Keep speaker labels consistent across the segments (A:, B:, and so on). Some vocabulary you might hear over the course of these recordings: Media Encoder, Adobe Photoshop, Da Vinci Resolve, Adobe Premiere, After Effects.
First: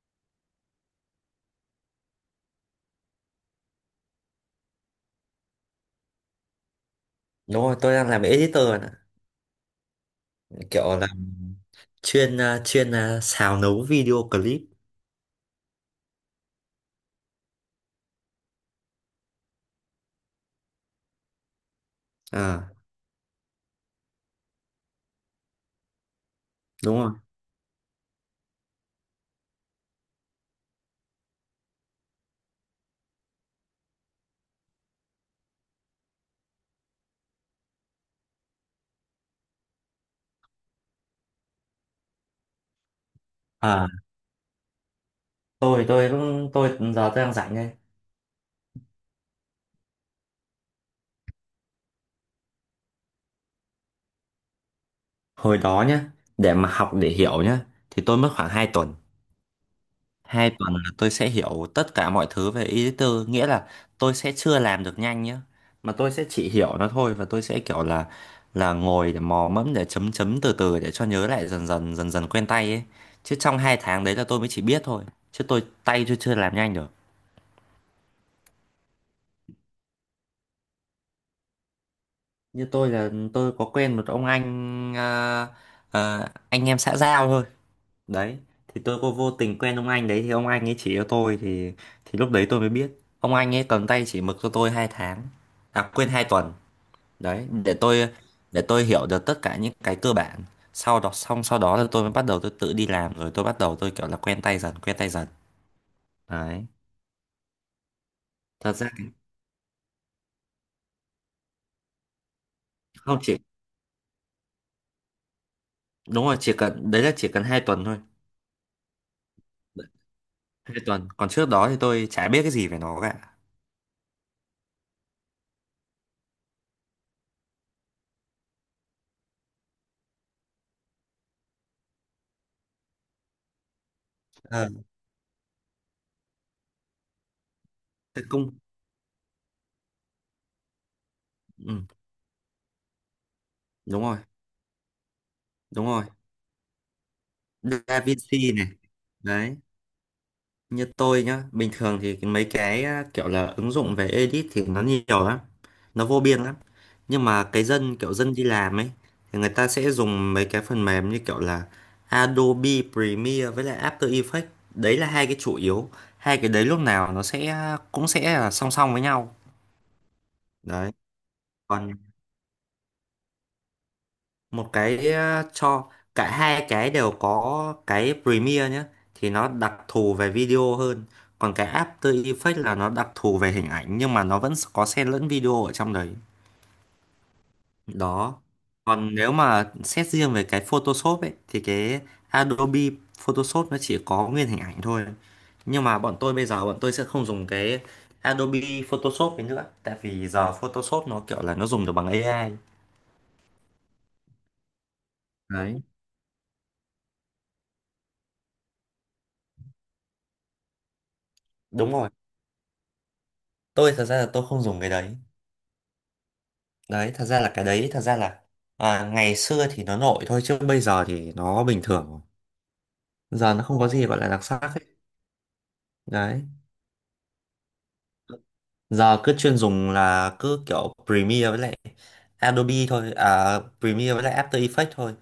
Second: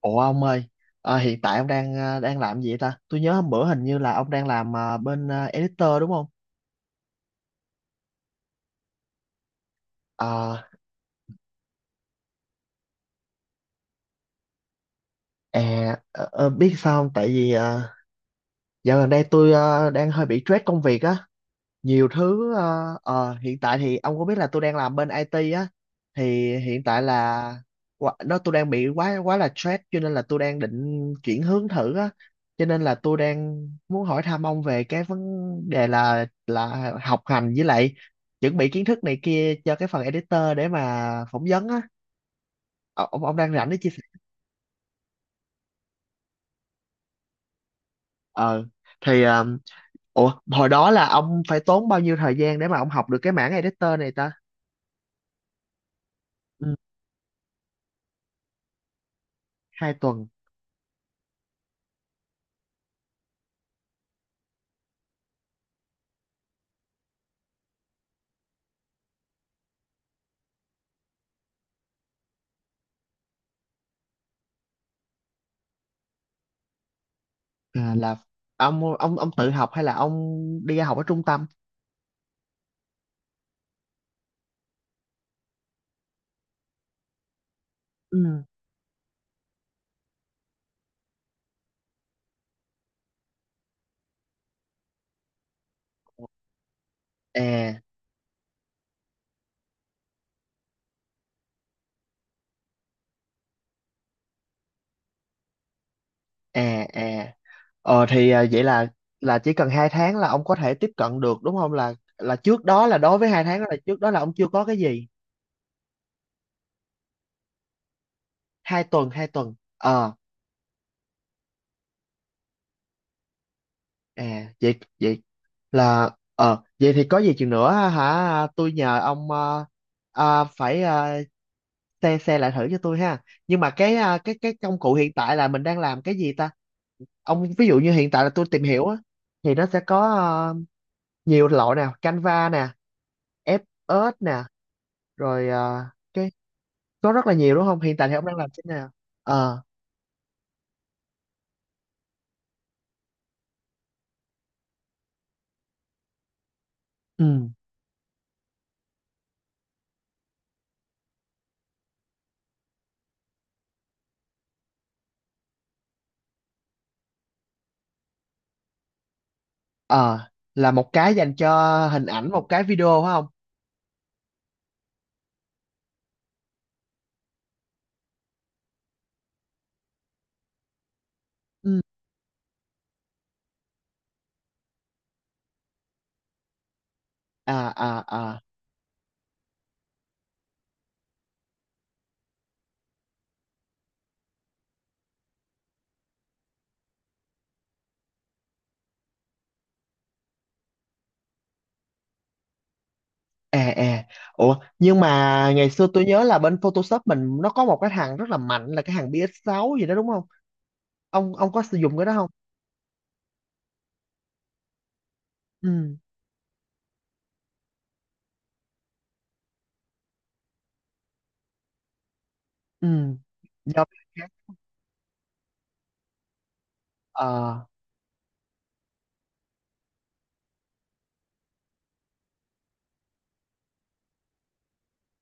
A: Ủa ông ơi, hiện tại ông đang đang làm gì vậy ta? Tôi nhớ hôm bữa hình như là ông đang làm bên editor đúng không?
B: Đúng rồi, tôi đang làm editor bạn ạ.
A: Ờ,
B: Kiểu là chuyên xào nấu video clip.
A: Biết sao không? Tại vì dạo gần đây tôi đang hơi bị stress công việc á, nhiều thứ.
B: À,
A: Ờ, Hiện tại thì ông có biết là tôi đang làm bên IT á, thì hiện
B: đúng
A: tại
B: rồi.
A: là quá- nó tôi đang bị quá quá là stress, cho nên là tôi đang định chuyển hướng thử á, cho nên là tôi đang muốn hỏi thăm ông về cái vấn đề là học hành với lại chuẩn bị kiến thức này kia cho cái phần editor để mà phỏng vấn á. Ờ, ông đang rảnh để
B: À,
A: chia sẻ.
B: tôi cũng giờ tôi đang rảnh đây.
A: ờ thì ờ, Ủa hồi đó là ông phải tốn bao nhiêu thời gian để mà ông học được cái mảng editor này ta?
B: Hồi đó nhá, để
A: Ừ,
B: mà học để hiểu nhá thì tôi mất khoảng 2 tuần.
A: 2 tuần.
B: 2 tuần là tôi sẽ hiểu tất cả mọi thứ về editor, nghĩa là tôi sẽ chưa làm được nhanh nhá, mà tôi sẽ chỉ hiểu nó thôi và tôi sẽ kiểu là ngồi để mò mẫm để chấm chấm từ từ để cho nhớ lại dần dần dần dần quen tay ấy. Chứ trong 2 tháng đấy là tôi mới chỉ biết thôi, chứ tay tôi chưa làm nhanh được.
A: Là ông tự học hay là ông đi học ở trung tâm?
B: Như tôi là tôi có quen một ông anh à, anh em xã giao thôi.
A: Ừ.
B: Đấy, thì tôi có vô tình quen ông anh đấy thì ông anh ấy chỉ cho tôi, thì lúc đấy tôi mới biết ông anh ấy cầm tay chỉ mực cho tôi 2 tháng, à quên, 2 tuần đấy, để
A: à
B: tôi hiểu được tất cả những cái cơ bản, sau đó là tôi mới bắt đầu tôi tự đi làm, rồi tôi bắt đầu tôi kiểu là quen tay dần quen tay dần. Đấy,
A: à à Vậy
B: thật
A: là
B: ra thì
A: chỉ cần 2 tháng là ông có thể tiếp cận được đúng không, là trước đó, là đối
B: không
A: với
B: chỉ,
A: 2 tháng đó, là trước đó là ông chưa có cái gì?
B: đúng rồi, chỉ cần đấy, là chỉ cần 2 tuần thôi.
A: 2 tuần 2 tuần
B: Đấy,
A: ờ
B: 2 tuần còn trước đó thì tôi chả biết cái gì về nó cả.
A: à vậy vậy là ờ vậy thì có gì chừng nữa hả, tôi nhờ ông phải xe xe lại thử cho tôi ha. Nhưng mà cái
B: Ờ,
A: công cụ hiện tại là mình đang làm cái gì ta? Ông ví dụ như hiện tại
B: cái
A: là tôi
B: công
A: tìm hiểu á, thì nó sẽ có nhiều loại
B: ừ,
A: nè, Canva nè,
B: đúng
A: FS
B: rồi,
A: nè, rồi
B: đúng rồi.
A: cái có rất là nhiều đúng không? Hiện
B: Da
A: tại thì ông đang làm
B: Vinci
A: thế
B: này.
A: nào?
B: Đấy,
A: ờ
B: như tôi nhá, bình thường thì mấy cái kiểu là ứng dụng về edit thì nó nhiều lắm, nó vô biên lắm,
A: ừ
B: nhưng mà cái dân kiểu dân đi làm ấy thì người ta sẽ dùng mấy cái phần mềm như kiểu là Adobe Premiere với lại After Effects. Đấy là hai cái chủ yếu. Hai cái đấy lúc nào nó sẽ cũng sẽ là song song với nhau.
A: ờ là một
B: Đấy,
A: cái dành cho
B: còn
A: hình ảnh, một cái video phải không?
B: một cái cho cả hai cái đều có, cái Premiere nhé, thì nó đặc thù về video hơn, còn cái
A: Ừ.
B: After Effects là nó đặc thù về hình ảnh nhưng mà nó vẫn có xen lẫn video ở trong đấy.
A: à à
B: Đó,
A: à
B: còn nếu mà xét riêng về cái Photoshop ấy thì cái Adobe Photoshop nó chỉ có nguyên hình ảnh thôi, nhưng mà bọn tôi bây giờ bọn tôi sẽ không dùng cái Adobe Photoshop ấy nữa, tại vì giờ Photoshop nó kiểu là nó dùng được bằng AI.
A: à à Ủa nhưng mà ngày
B: Đấy,
A: xưa tôi nhớ là bên Photoshop mình nó có một cái thằng rất là mạnh là cái thằng PS6 gì đó đúng không? Ông có sử
B: đúng
A: dụng cái
B: rồi,
A: đó không?
B: tôi thật ra là tôi không dùng cái đấy.
A: Ừ.
B: Đấy, thật ra là à, ngày xưa thì nó nổi thôi, chứ bây giờ thì nó bình thường rồi,
A: Ừ.
B: giờ nó không
A: do
B: có gì gọi là đặc sắc ấy. Đấy,
A: ờ
B: giờ cứ chuyên dùng là cứ kiểu Premiere với lại Adobe thôi, à, Premiere với lại After Effects thôi.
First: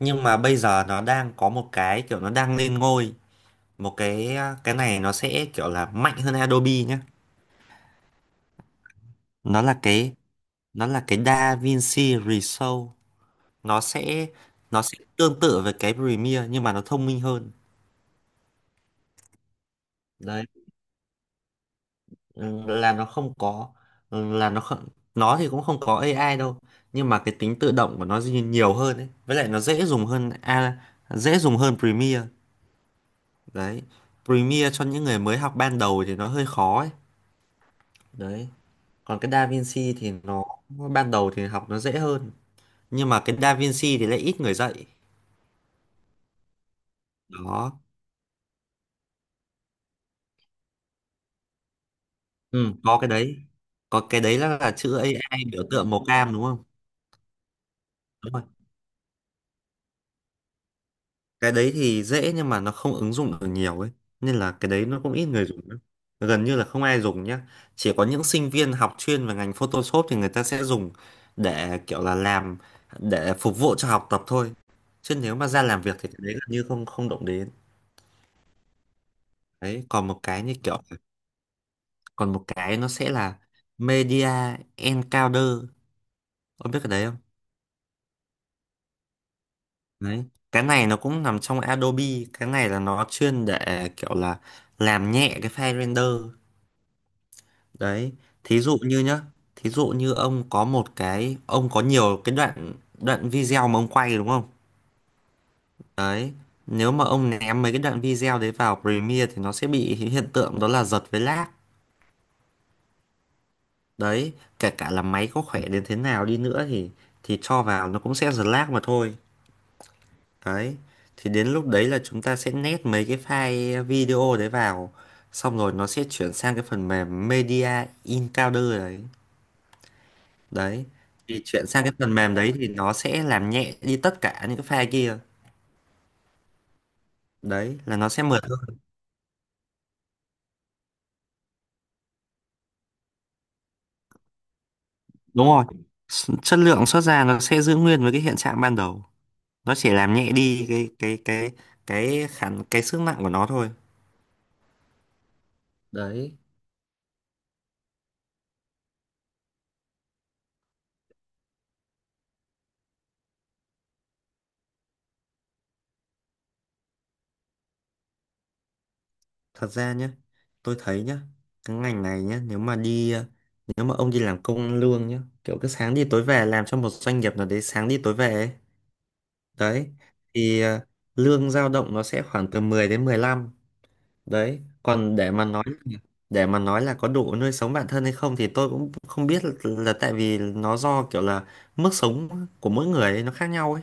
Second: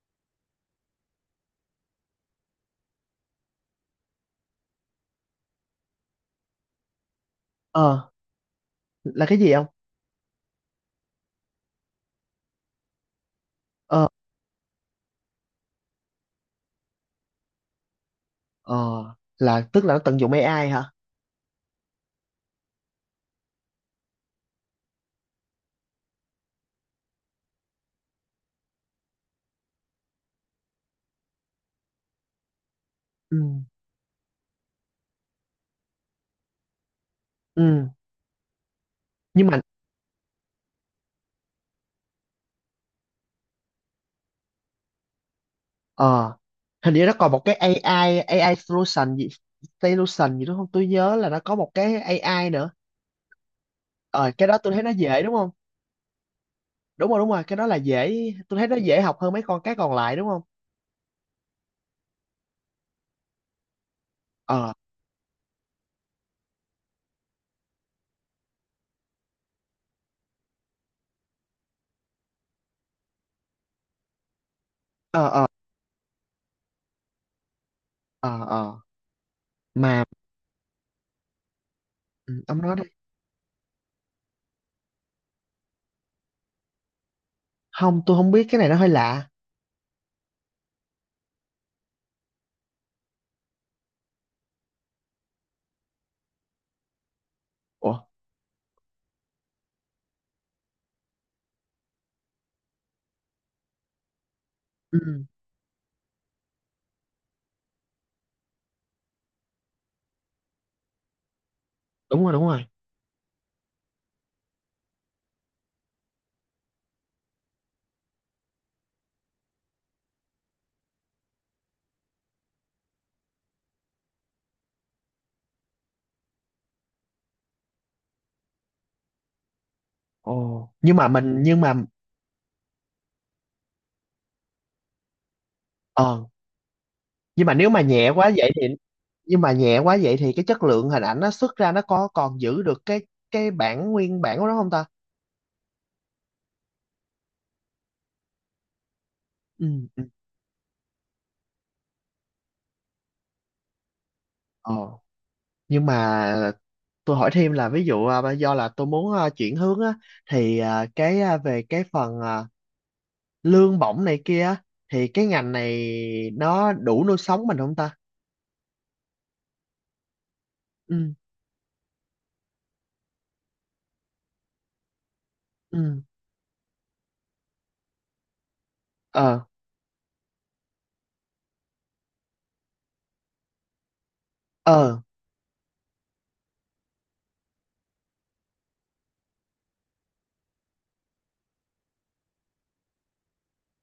B: Nhưng mà bây giờ nó đang có một cái kiểu nó đang lên ngôi, một cái cái này nó sẽ kiểu là mạnh hơn Adobe nhé.
A: ờ Là cái gì
B: nó
A: không?
B: là cái nó là cái DaVinci Resolve. nó
A: Ờ
B: sẽ nó sẽ tương tự với cái Premiere nhưng mà nó thông minh hơn.
A: ờ là tức là nó tận dụng
B: Đấy,
A: AI hả?
B: là nó không có, ừ, là nó không, nó thì cũng không có AI đâu, nhưng mà cái tính tự động của nó dĩ nhiên nhiều hơn ấy, với lại nó dễ dùng hơn, a, dễ dùng hơn Premiere.
A: Ừ.
B: Đấy, Premiere cho những người mới học ban đầu thì nó hơi khó ấy.
A: Ừ.
B: Đấy, còn cái
A: Nhưng mà
B: DaVinci thì nó ban đầu thì học nó dễ hơn, nhưng mà cái DaVinci thì lại ít người dạy.
A: ờ hình như nó còn một cái
B: Đó,
A: AI AI solution gì, đúng không, tôi nhớ là nó có một cái AI nữa.
B: ừ, có cái đấy có cái
A: Ờ
B: đấy
A: cái đó
B: là
A: tôi thấy nó
B: chữ
A: dễ đúng
B: AI,
A: không?
B: biểu tượng màu cam đúng không?
A: Đúng rồi, đúng rồi, cái đó là dễ.
B: Đúng rồi.
A: Tôi thấy nó dễ học hơn mấy con cái còn lại đúng không?
B: Cái đấy thì dễ nhưng mà nó không ứng dụng được nhiều ấy, nên là cái
A: ờ
B: đấy nó cũng ít người dùng lắm. Gần như là không ai dùng nhá, chỉ có những sinh viên học chuyên về ngành Photoshop thì người ta sẽ dùng để kiểu là làm, để phục vụ cho học tập thôi, chứ
A: ờ
B: nếu
A: ờ
B: mà ra làm việc thì cái đấy gần như không không động đến.
A: ờ ờ
B: Đấy,
A: mà
B: còn một cái như kiểu còn
A: ừ,
B: một
A: ông nói
B: cái
A: đi.
B: nó sẽ là Media Encoder, ông biết cái đấy không?
A: Không, tôi không biết, cái này nó hơi lạ.
B: Đấy, cái này nó cũng nằm trong Adobe. Cái này là nó chuyên để kiểu là làm nhẹ cái file render.
A: Ủa.
B: Đấy, thí dụ như nhá, thí dụ như ông có một cái, ông có nhiều cái đoạn đoạn video mà ông quay đúng không?
A: Ừ,
B: Đấy, nếu mà ông ném mấy cái đoạn video đấy vào Premiere thì nó sẽ bị hiện tượng đó là giật với lag.
A: đúng rồi, đúng rồi.
B: Đấy, kể cả là máy có khỏe đến thế nào đi nữa thì cho vào nó cũng sẽ giật lag mà thôi. Đấy, thì đến lúc đấy là chúng ta sẽ nét mấy cái file video đấy vào, xong rồi nó sẽ chuyển sang cái phần mềm Media Encoder đấy.
A: Ồ,
B: Đấy,
A: nhưng mà mình
B: thì
A: nhưng
B: chuyển
A: mà
B: sang cái phần mềm đấy thì nó sẽ làm nhẹ đi tất cả những cái file kia.
A: ờ nhưng mà nếu
B: Đấy
A: mà
B: là nó
A: nhẹ
B: sẽ
A: quá
B: mượt
A: vậy thì
B: hơn.
A: nhưng mà nhẹ quá vậy thì cái chất lượng hình ảnh nó xuất ra nó có còn giữ được cái bản nguyên bản của nó không ta?
B: Đúng rồi, chất lượng xuất ra nó sẽ giữ nguyên với cái hiện trạng ban đầu.
A: Ừ.
B: Nó chỉ
A: Ừ.
B: làm nhẹ đi cái sức nặng của nó thôi.
A: ờ nhưng
B: Đấy,
A: mà tôi hỏi thêm là ví dụ do là tôi muốn chuyển hướng á, thì về cái phần lương bổng này kia á, thì cái ngành này nó đủ nuôi sống mình không ta?
B: thật ra nhá, tôi thấy
A: Ừ,
B: nhá, cái ngành này nhá, nếu mà nếu mà ông đi làm công ăn lương nhá, kiểu cứ sáng
A: ừ.
B: đi tối về làm cho một doanh nghiệp nào đấy, sáng đi tối về ấy.
A: ờ
B: Đấy, thì lương dao động nó sẽ khoảng từ 10 đến 15. Đấy
A: ờ
B: còn để mà nói, là có đủ nuôi sống bản thân hay không thì tôi cũng không biết, là tại vì nó do kiểu là mức sống của mỗi người ấy, nó khác nhau ấy.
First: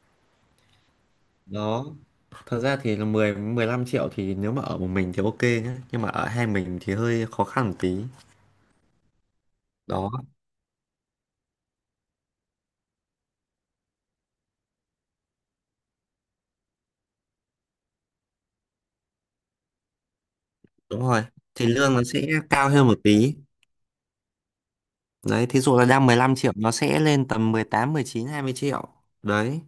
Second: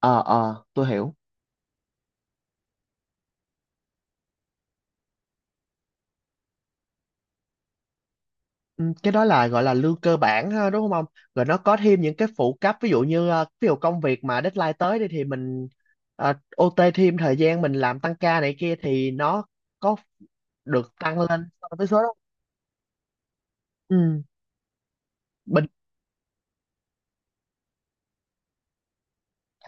A: ờ tôi hiểu.
B: Đó, thật ra thì là mười mười 15 triệu, thì nếu mà ở một mình thì ok nhá, nhưng mà ở hai mình thì hơi khó khăn một tí.
A: Ừ, cái đó là gọi là lương
B: Đó,
A: cơ bản ha, đúng không ông? Rồi nó có thêm những cái phụ cấp, ví dụ như ví dụ công việc mà deadline tới đi thì mình ờ, OT thêm thời gian mình làm tăng ca này kia thì nó có được
B: đúng
A: tăng
B: rồi,
A: lên
B: thì
A: so với
B: lương
A: số
B: nó
A: đó.
B: sẽ cao hơn một tí.
A: Ừ.
B: Đấy, thí
A: bình
B: dụ là đang 15 triệu nó sẽ lên tầm mười 18 19 20 triệu. Đấy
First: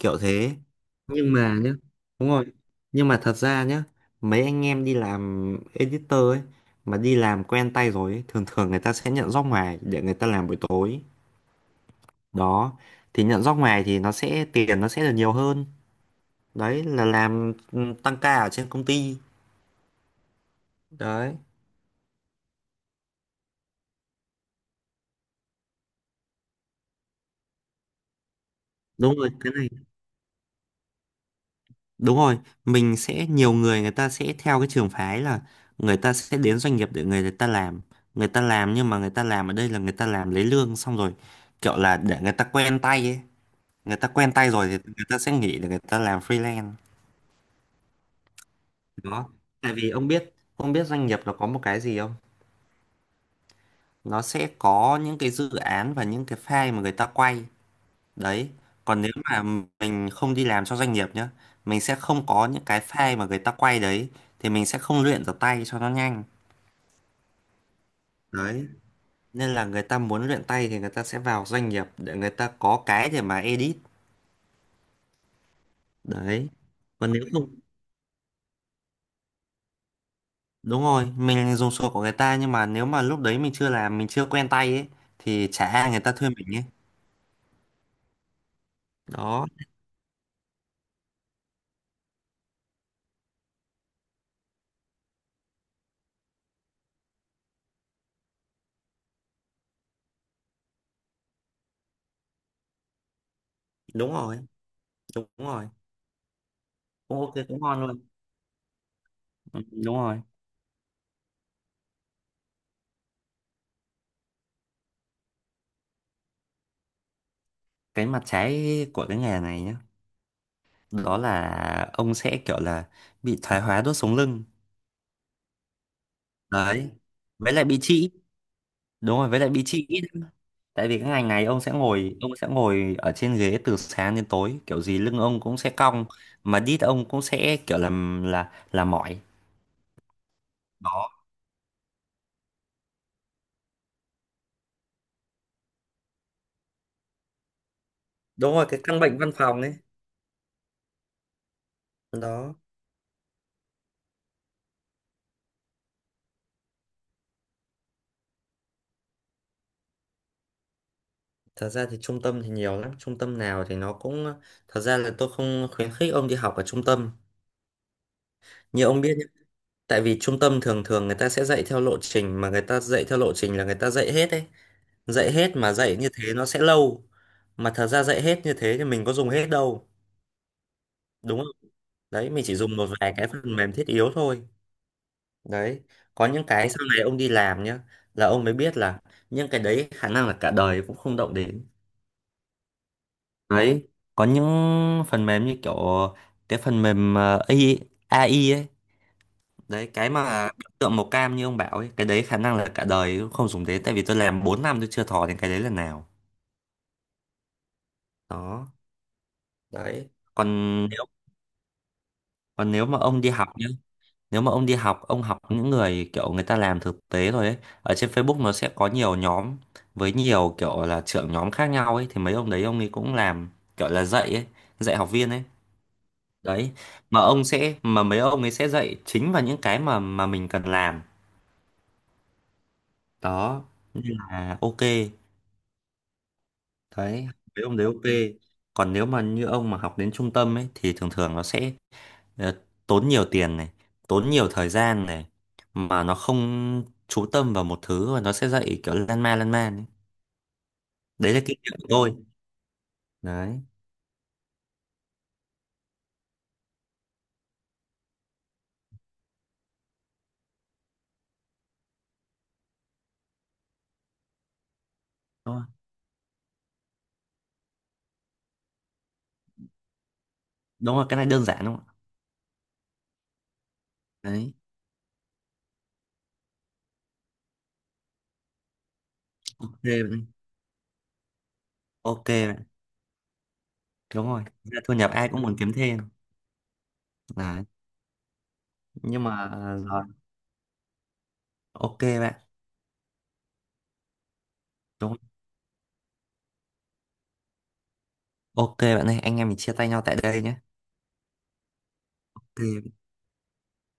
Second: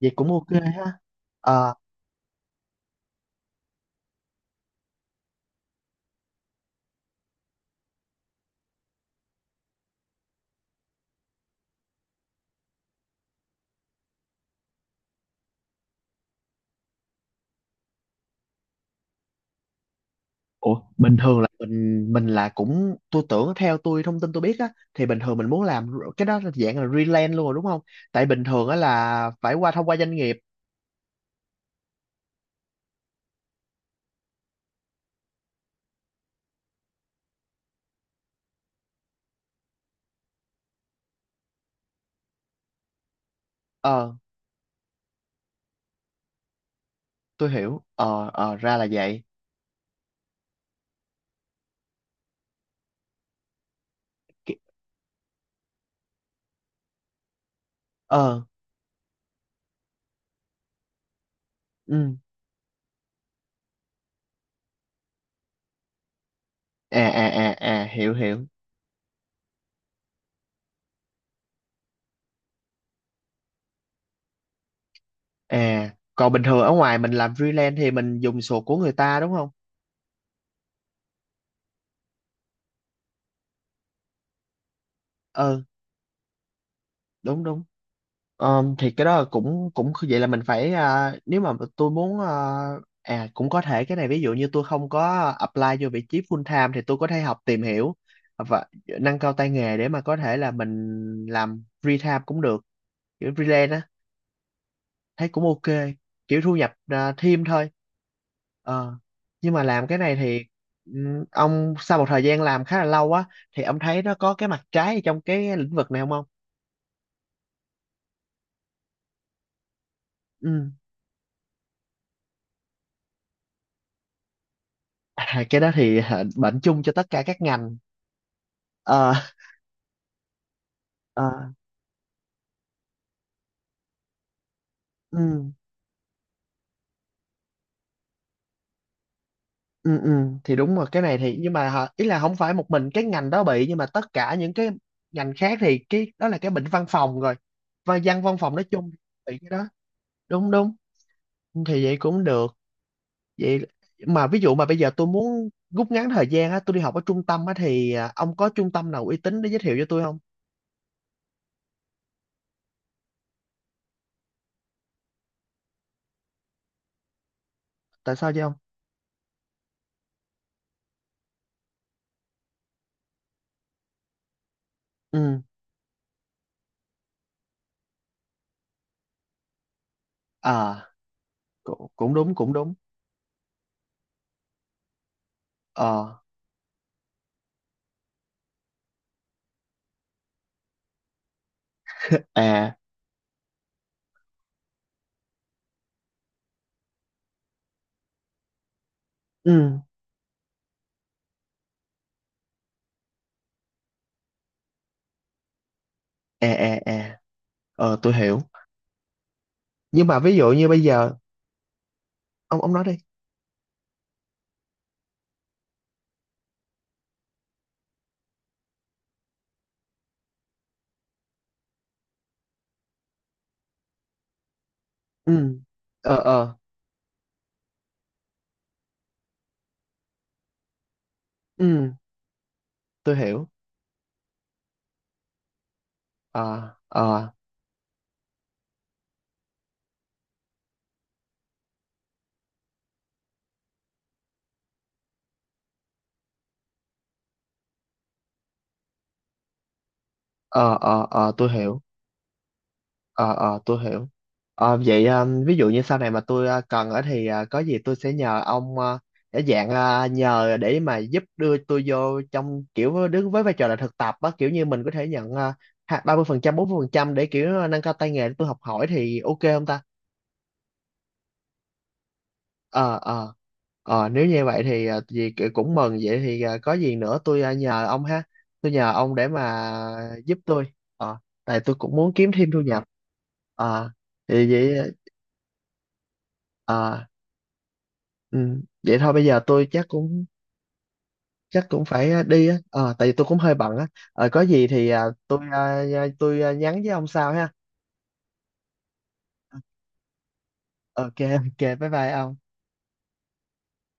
A: Vậy cũng ok
B: thế.
A: ha.
B: Nhưng mà nhá,
A: Ờ,
B: đúng rồi, nhưng mà thật ra nhá, mấy anh em đi làm editor ấy, mà đi làm quen tay rồi ấy, thường thường người ta sẽ nhận job ngoài để người ta làm buổi tối. Đó, thì nhận job ngoài thì nó sẽ tiền nó sẽ được nhiều hơn. Đấy là làm tăng ca ở trên công ty.
A: ủa bình
B: Đấy
A: thường là mình là cũng tôi tưởng theo tôi thông tin tôi biết á, thì bình thường mình muốn làm cái đó là dạng là freelance luôn rồi đúng không, tại bình thường á
B: đúng
A: là
B: rồi, cái
A: phải
B: này.
A: thông qua doanh nghiệp.
B: Đúng rồi, mình sẽ, nhiều người người ta sẽ theo cái trường phái là người ta sẽ đến doanh nghiệp để người ta làm. Người ta làm, nhưng mà người ta làm ở đây là người ta làm lấy lương xong rồi kiểu là để người ta quen tay ấy. Người ta
A: ờ
B: quen tay rồi thì người ta sẽ nghỉ để người ta làm freelance.
A: tôi hiểu. Ờ Ra là vậy.
B: Đó. Tại vì ông biết doanh nghiệp nó có một cái gì không? Nó sẽ
A: Ki-
B: có những cái dự án và những cái file mà người ta quay.
A: ờ
B: Đấy. Còn nếu mà mình không đi làm cho doanh nghiệp nhá, mình sẽ
A: ừ.
B: không có những cái file mà người ta quay đấy, thì mình sẽ không luyện được tay cho nó nhanh.
A: Hiểu hiểu.
B: Đấy, nên là người ta muốn luyện tay thì người ta sẽ vào doanh nghiệp để người ta có cái để mà edit.
A: À, còn bình
B: Đấy,
A: thường ở ngoài mình
B: còn nếu
A: làm
B: không,
A: freelance thì mình dùng sổ của người ta đúng không?
B: đúng rồi, mình dùng sổ của người ta, nhưng mà nếu mà lúc đấy mình chưa làm, mình chưa quen tay ấy thì
A: Ừ,
B: chả ai người ta thuê mình ấy.
A: đúng đúng. Thì cái đó là
B: Đó,
A: cũng cũng vậy là mình phải, nếu mà tôi muốn cũng có thể cái này, ví dụ như tôi không có apply vô vị trí full time thì tôi có thể học tìm hiểu và nâng cao tay nghề để mà có thể là mình làm free time cũng được, kiểu freelance á.
B: đúng rồi, đúng
A: Thấy cũng
B: rồi,
A: ok, kiểu thu nhập
B: cũng ok,
A: thêm
B: cũng
A: thôi.
B: ngon luôn.
A: Ờ, nhưng
B: Ừ,
A: mà làm
B: đúng
A: cái này
B: rồi.
A: thì ông sau một thời gian làm khá là lâu á thì ông thấy nó có cái mặt trái trong cái lĩnh vực này không ông?
B: Cái mặt trái của cái nghề này nhá,
A: Ừ.
B: đó là ông sẽ kiểu là bị thoái hóa đốt sống lưng.
A: À, cái đó thì bệnh chung
B: Đấy,
A: cho tất cả các
B: với lại
A: ngành.
B: bị trĩ.
A: Ờ.
B: Đúng rồi, với lại bị trĩ. Tại vì cái
A: Ờ.
B: ngành này ông sẽ ngồi, ông sẽ ngồi ở trên ghế từ sáng đến tối, kiểu gì lưng ông
A: Ừ.
B: cũng sẽ cong, mà đít ông cũng sẽ kiểu làm là mỏi.
A: Ừ. Ừ. Thì đúng rồi cái
B: Đó.
A: này thì, nhưng mà hả, ý là không phải một mình cái ngành đó bị, nhưng mà tất cả những cái ngành khác thì cái đó là cái bệnh văn phòng rồi. Và văn văn
B: Đúng
A: phòng nói
B: rồi, cái
A: chung
B: căn bệnh văn
A: bị cái
B: phòng
A: đó.
B: ấy.
A: Đúng đúng, thì vậy cũng
B: Đó.
A: được. Vậy mà ví dụ mà bây giờ tôi muốn rút ngắn thời gian á, tôi đi học ở trung tâm á thì ông có trung tâm nào uy tín để giới thiệu cho tôi không?
B: Thật ra thì trung tâm thì nhiều lắm. Trung tâm nào thì nó cũng... Thật ra là tôi không khuyến khích ông đi học ở trung tâm.
A: Tại sao vậy không?
B: Như ông biết nhá. Tại vì trung tâm thường thường người ta sẽ dạy theo lộ trình. Mà người ta dạy theo lộ trình là người ta dạy hết ấy. Dạy
A: Ừ.
B: hết mà dạy như thế nó sẽ lâu. Mà thật ra dạy hết như thế thì mình có dùng hết đâu,
A: à
B: đúng không?
A: Cũng, cũng
B: Đấy,
A: đúng,
B: mình
A: cũng
B: chỉ
A: đúng.
B: dùng một vài cái phần mềm thiết yếu thôi. Đấy,
A: ờ
B: có những cái sau này ông đi làm nhá, là ông mới biết là những cái đấy khả năng là cả đời cũng không động đến.
A: à
B: Đấy, có những phần mềm như kiểu cái phần mềm a i ấy.
A: ừ.
B: Đấy, cái mà biểu tượng màu cam như ông bảo ấy, cái đấy khả năng là cả đời cũng không dùng đến, tại vì tôi làm 4 năm tôi chưa thò đến cái đấy lần nào.
A: à à à tôi hiểu.
B: Đó.
A: Nhưng
B: Đấy.
A: mà ví
B: còn
A: dụ như bây
B: nếu
A: giờ. Ông
B: còn
A: nói
B: nếu
A: đi.
B: mà ông đi học nhá, nếu mà ông đi học, ông học những người kiểu người ta làm thực tế rồi ấy, ở trên Facebook nó sẽ có nhiều nhóm với nhiều kiểu là trưởng nhóm khác nhau ấy, thì mấy ông đấy ông ấy cũng làm kiểu là dạy ấy, dạy học viên
A: Ừ.
B: ấy.
A: ờ ờ
B: Đấy, mà ông sẽ, mà mấy ông ấy sẽ dạy chính vào những cái mà mình cần làm.
A: ừ, tôi hiểu.
B: Đó, nên là ok.
A: ờ
B: Đấy,
A: ờ
B: mấy ông đấy ok. Còn nếu mà như ông mà học đến trung tâm ấy thì thường thường nó sẽ ờ, tốn nhiều tiền này, tốn nhiều thời gian này, mà nó không chú tâm vào một thứ và nó sẽ dạy kiểu lan man ấy.
A: ờ
B: Đấy là
A: tôi
B: kinh nghiệm
A: hiểu.
B: của tôi.
A: Ờ
B: Đấy,
A: tôi hiểu. Ờ, vậy ví dụ như sau này mà tôi cần ở thì có gì tôi sẽ nhờ ông, để dạng nhờ để mà giúp đưa tôi vô trong kiểu đứng với vai trò là thực tập á, kiểu như mình có thể nhận
B: đúng rồi.
A: 30%, 40% để kiểu nâng cao tay nghề để tôi học hỏi thì ok không ta?
B: Đúng rồi, cái này đơn giản đúng không ạ?
A: ờ ờ Nếu như
B: Đấy.
A: vậy thì cũng mừng, vậy thì có gì nữa tôi nhờ ông ha. Tôi nhờ ông để mà
B: Ok bạn.
A: giúp tôi. ờ Tại tôi cũng muốn
B: Ok
A: kiếm thêm thu
B: bạn.
A: nhập. ờ
B: Đúng rồi,
A: thì
B: thực ra
A: vậy.
B: thu nhập ai cũng muốn kiếm thêm.
A: ờ
B: Đấy,
A: Ừ. Vậy thôi bây
B: nhưng mà
A: giờ tôi chắc
B: rồi.
A: cũng
B: Ok
A: phải
B: bạn.
A: đi á. Ờ, tại vì tôi cũng hơi bận á. Ờ, có gì thì
B: Đúng rồi.
A: tôi nhắn với ông sau ha.
B: Ok bạn ơi, anh em mình chia tay nhau tại đây nhé.
A: Ok. Ok, bye bye ông.
B: Ok.